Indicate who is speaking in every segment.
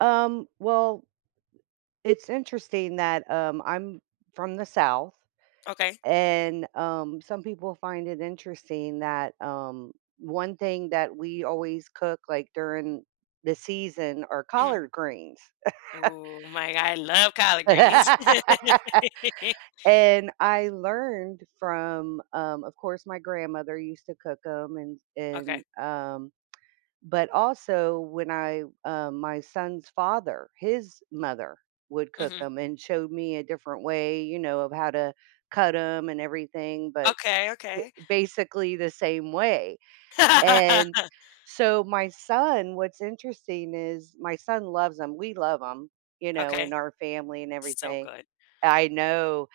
Speaker 1: Um, well, it's interesting that, um, I'm from the South,
Speaker 2: Okay.
Speaker 1: and, um, some people find it interesting that, um, one thing that we always cook, like, during the season are
Speaker 2: Mhm.
Speaker 1: collard greens.
Speaker 2: Ooh my God, I love collard greens.
Speaker 1: And I learned from, um, of course, my grandmother used to cook 'em and
Speaker 2: Okay.
Speaker 1: and, um, but also when I, um, my son's father, his mother would cook
Speaker 2: Mhm.
Speaker 1: 'em and showed me a different way, you know, of how to cut 'em and everything, but
Speaker 2: Okay. Okay.
Speaker 1: b basically the same way, and so my son, what's interesting is my son loves 'em, we love 'em, you know,
Speaker 2: Okay.
Speaker 1: in our family and
Speaker 2: So
Speaker 1: everything.
Speaker 2: good.
Speaker 1: I know,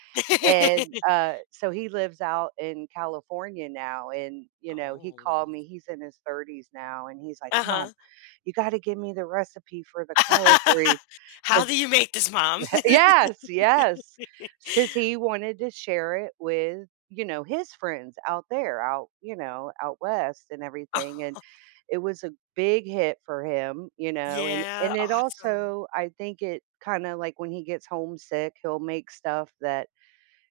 Speaker 1: and, uh, so he lives out in California now and, you know, he
Speaker 2: Oh.
Speaker 1: called me, he's in his 30s now and he's like,
Speaker 2: Uh-huh.
Speaker 1: "Mom, you gotta give me the recipe for the collard greens
Speaker 2: "How
Speaker 1: 'cause"
Speaker 2: do you make this, mom?"
Speaker 1: yes, yes, it's 'cause he wanted to share it with, you know, his friends out there out, you know, out west and everything and it was a big hit for him, you know, and
Speaker 2: Yeah,
Speaker 1: and it
Speaker 2: awesome.
Speaker 1: also, I think it kinda like when he gets homesick, he'll make stuff that,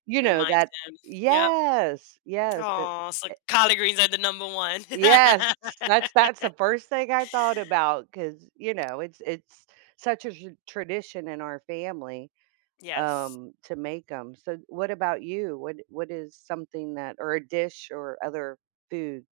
Speaker 1: you know,
Speaker 2: Reminds
Speaker 1: that
Speaker 2: him, yep.
Speaker 1: yes, yes, to
Speaker 2: Aw, so
Speaker 1: eh
Speaker 2: collard greens are the number one.
Speaker 1: Yes, that's that's the first thing I thought about 'cause, you know, it's it's such a tra tradition in our family,
Speaker 2: Yes.
Speaker 1: um, to make 'em, so what about you? What what is something that or a dish or other food?